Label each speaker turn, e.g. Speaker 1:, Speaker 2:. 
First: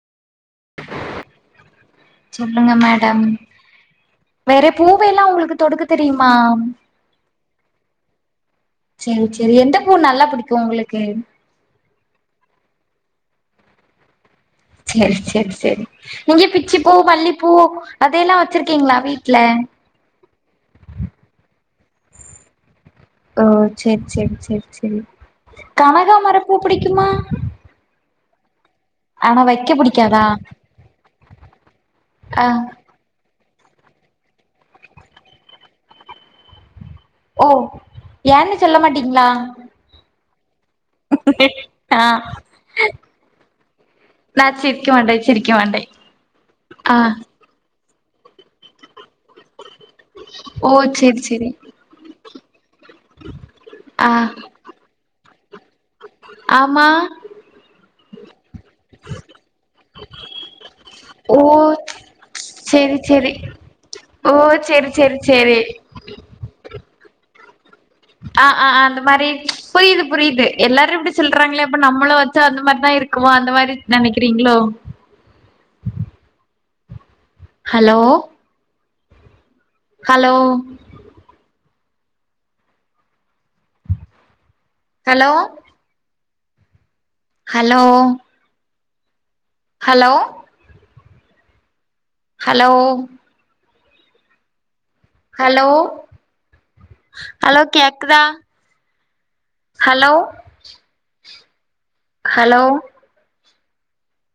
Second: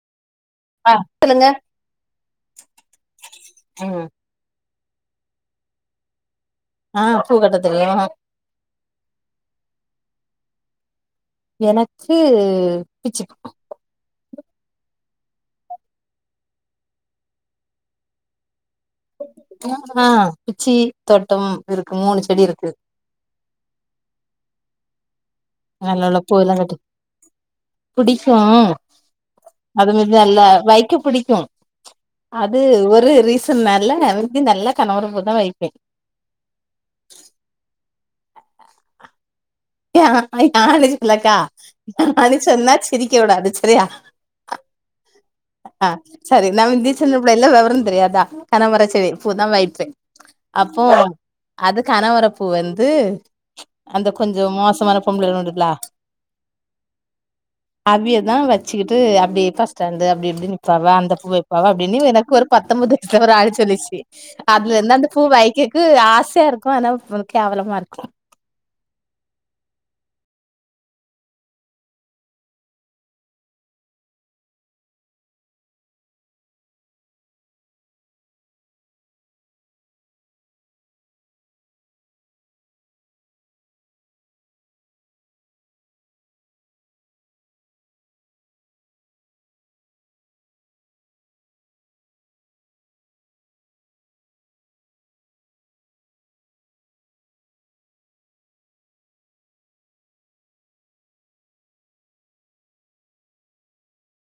Speaker 1: ஆ சொல்லுங்க
Speaker 2: சொல்லுங்க மேடம்
Speaker 1: ம்
Speaker 2: வேற பூவல்லா உங்களுக்கு தொடுக்க தெரியுமா
Speaker 1: ஆ பூ கட்டத்தெரியு
Speaker 2: சேரி சேரி எந்த பூ நல்லா புடிக்கு உங்களுக்கு
Speaker 1: எனக்கு பிச்சு
Speaker 2: செரி செரி செரி நீங்க பிச்சிப்பூ மல்லிப்பூ அதெல்லா வச்சிருக்கீங்களா வீட்ல
Speaker 1: ஆ பிச்சி தோட்டோ இருக்கு மூணு செடி இருக்கு
Speaker 2: ஓ செரி செரி செரி செரி
Speaker 1: நல்ல நல்ல
Speaker 2: கனகாமரப்பூ
Speaker 1: பூவெல்லா கட்டி
Speaker 2: புடிக்குமா
Speaker 1: புடிக்கு
Speaker 2: ஆனா வைக்க
Speaker 1: அது ம
Speaker 2: புடிக்காதா
Speaker 1: நல்லா வைக்க பிடிக்கு
Speaker 2: ஆ
Speaker 1: அது ஒரு ரீசன் [unintelligible] வந்து நல்லா கணவர பூ தா வைப்பே
Speaker 2: ஓ யான்னு சொல்ல மாட்டீங்களா
Speaker 1: யா யானு சொல்லக்கா
Speaker 2: ஆ
Speaker 1: யானு சொன்னா சிரிக்க விடாது சரியா
Speaker 2: நா சிரிக்க மாட்டே சிரிக்க மாட்டே
Speaker 1: ஆ சரி நம் இந்தீ
Speaker 2: ஆ
Speaker 1: சின்ன புள்ளைல வெவரந் தெரியாத கனமரச்சடி பூ தா வைப்பே
Speaker 2: ஓ
Speaker 1: அப்போ
Speaker 2: சேரி சேரி
Speaker 1: அது கனவரப்பூ வந்து அந்த
Speaker 2: ஆ
Speaker 1: கொஞ்ச மோசமான பொம்பள உண்டுலா
Speaker 2: ஆமா
Speaker 1: அவியதா வச்சுக்கிட்டு அப்டியே பஸ்டாண்டு அப்டி அப்டி நிப்பாவ அந்த பூ
Speaker 2: ஓ
Speaker 1: வைப்பாவ அப்டின்னு எனக்கு ஒரு பத்தொன்பது
Speaker 2: சேரி
Speaker 1: வயசுல ஒரு
Speaker 2: சேரி
Speaker 1: ஆளு சொல்லிச்சு
Speaker 2: ஓ
Speaker 1: அதுல
Speaker 2: செரி
Speaker 1: இருந்து அந்த
Speaker 2: செரி
Speaker 1: பூ
Speaker 2: செரி
Speaker 1: வைக்கக்கு ஆசையா இருக்கு ஆனா கேவலமா இருக்கு
Speaker 2: ஆ ஆ அந்த மாரி புரியுது புரியுது எல்லாரு இப்டி சொல்றாங்களே இப்ப நம்மளும் வச்சா அந்த மாரிதா இருக்கு க்குவ அந்த மாரி நெனைக்கிறீங்ளோ hello hello hello hello hello hello hello hello கேக்குதா ஹலோ ஹலோ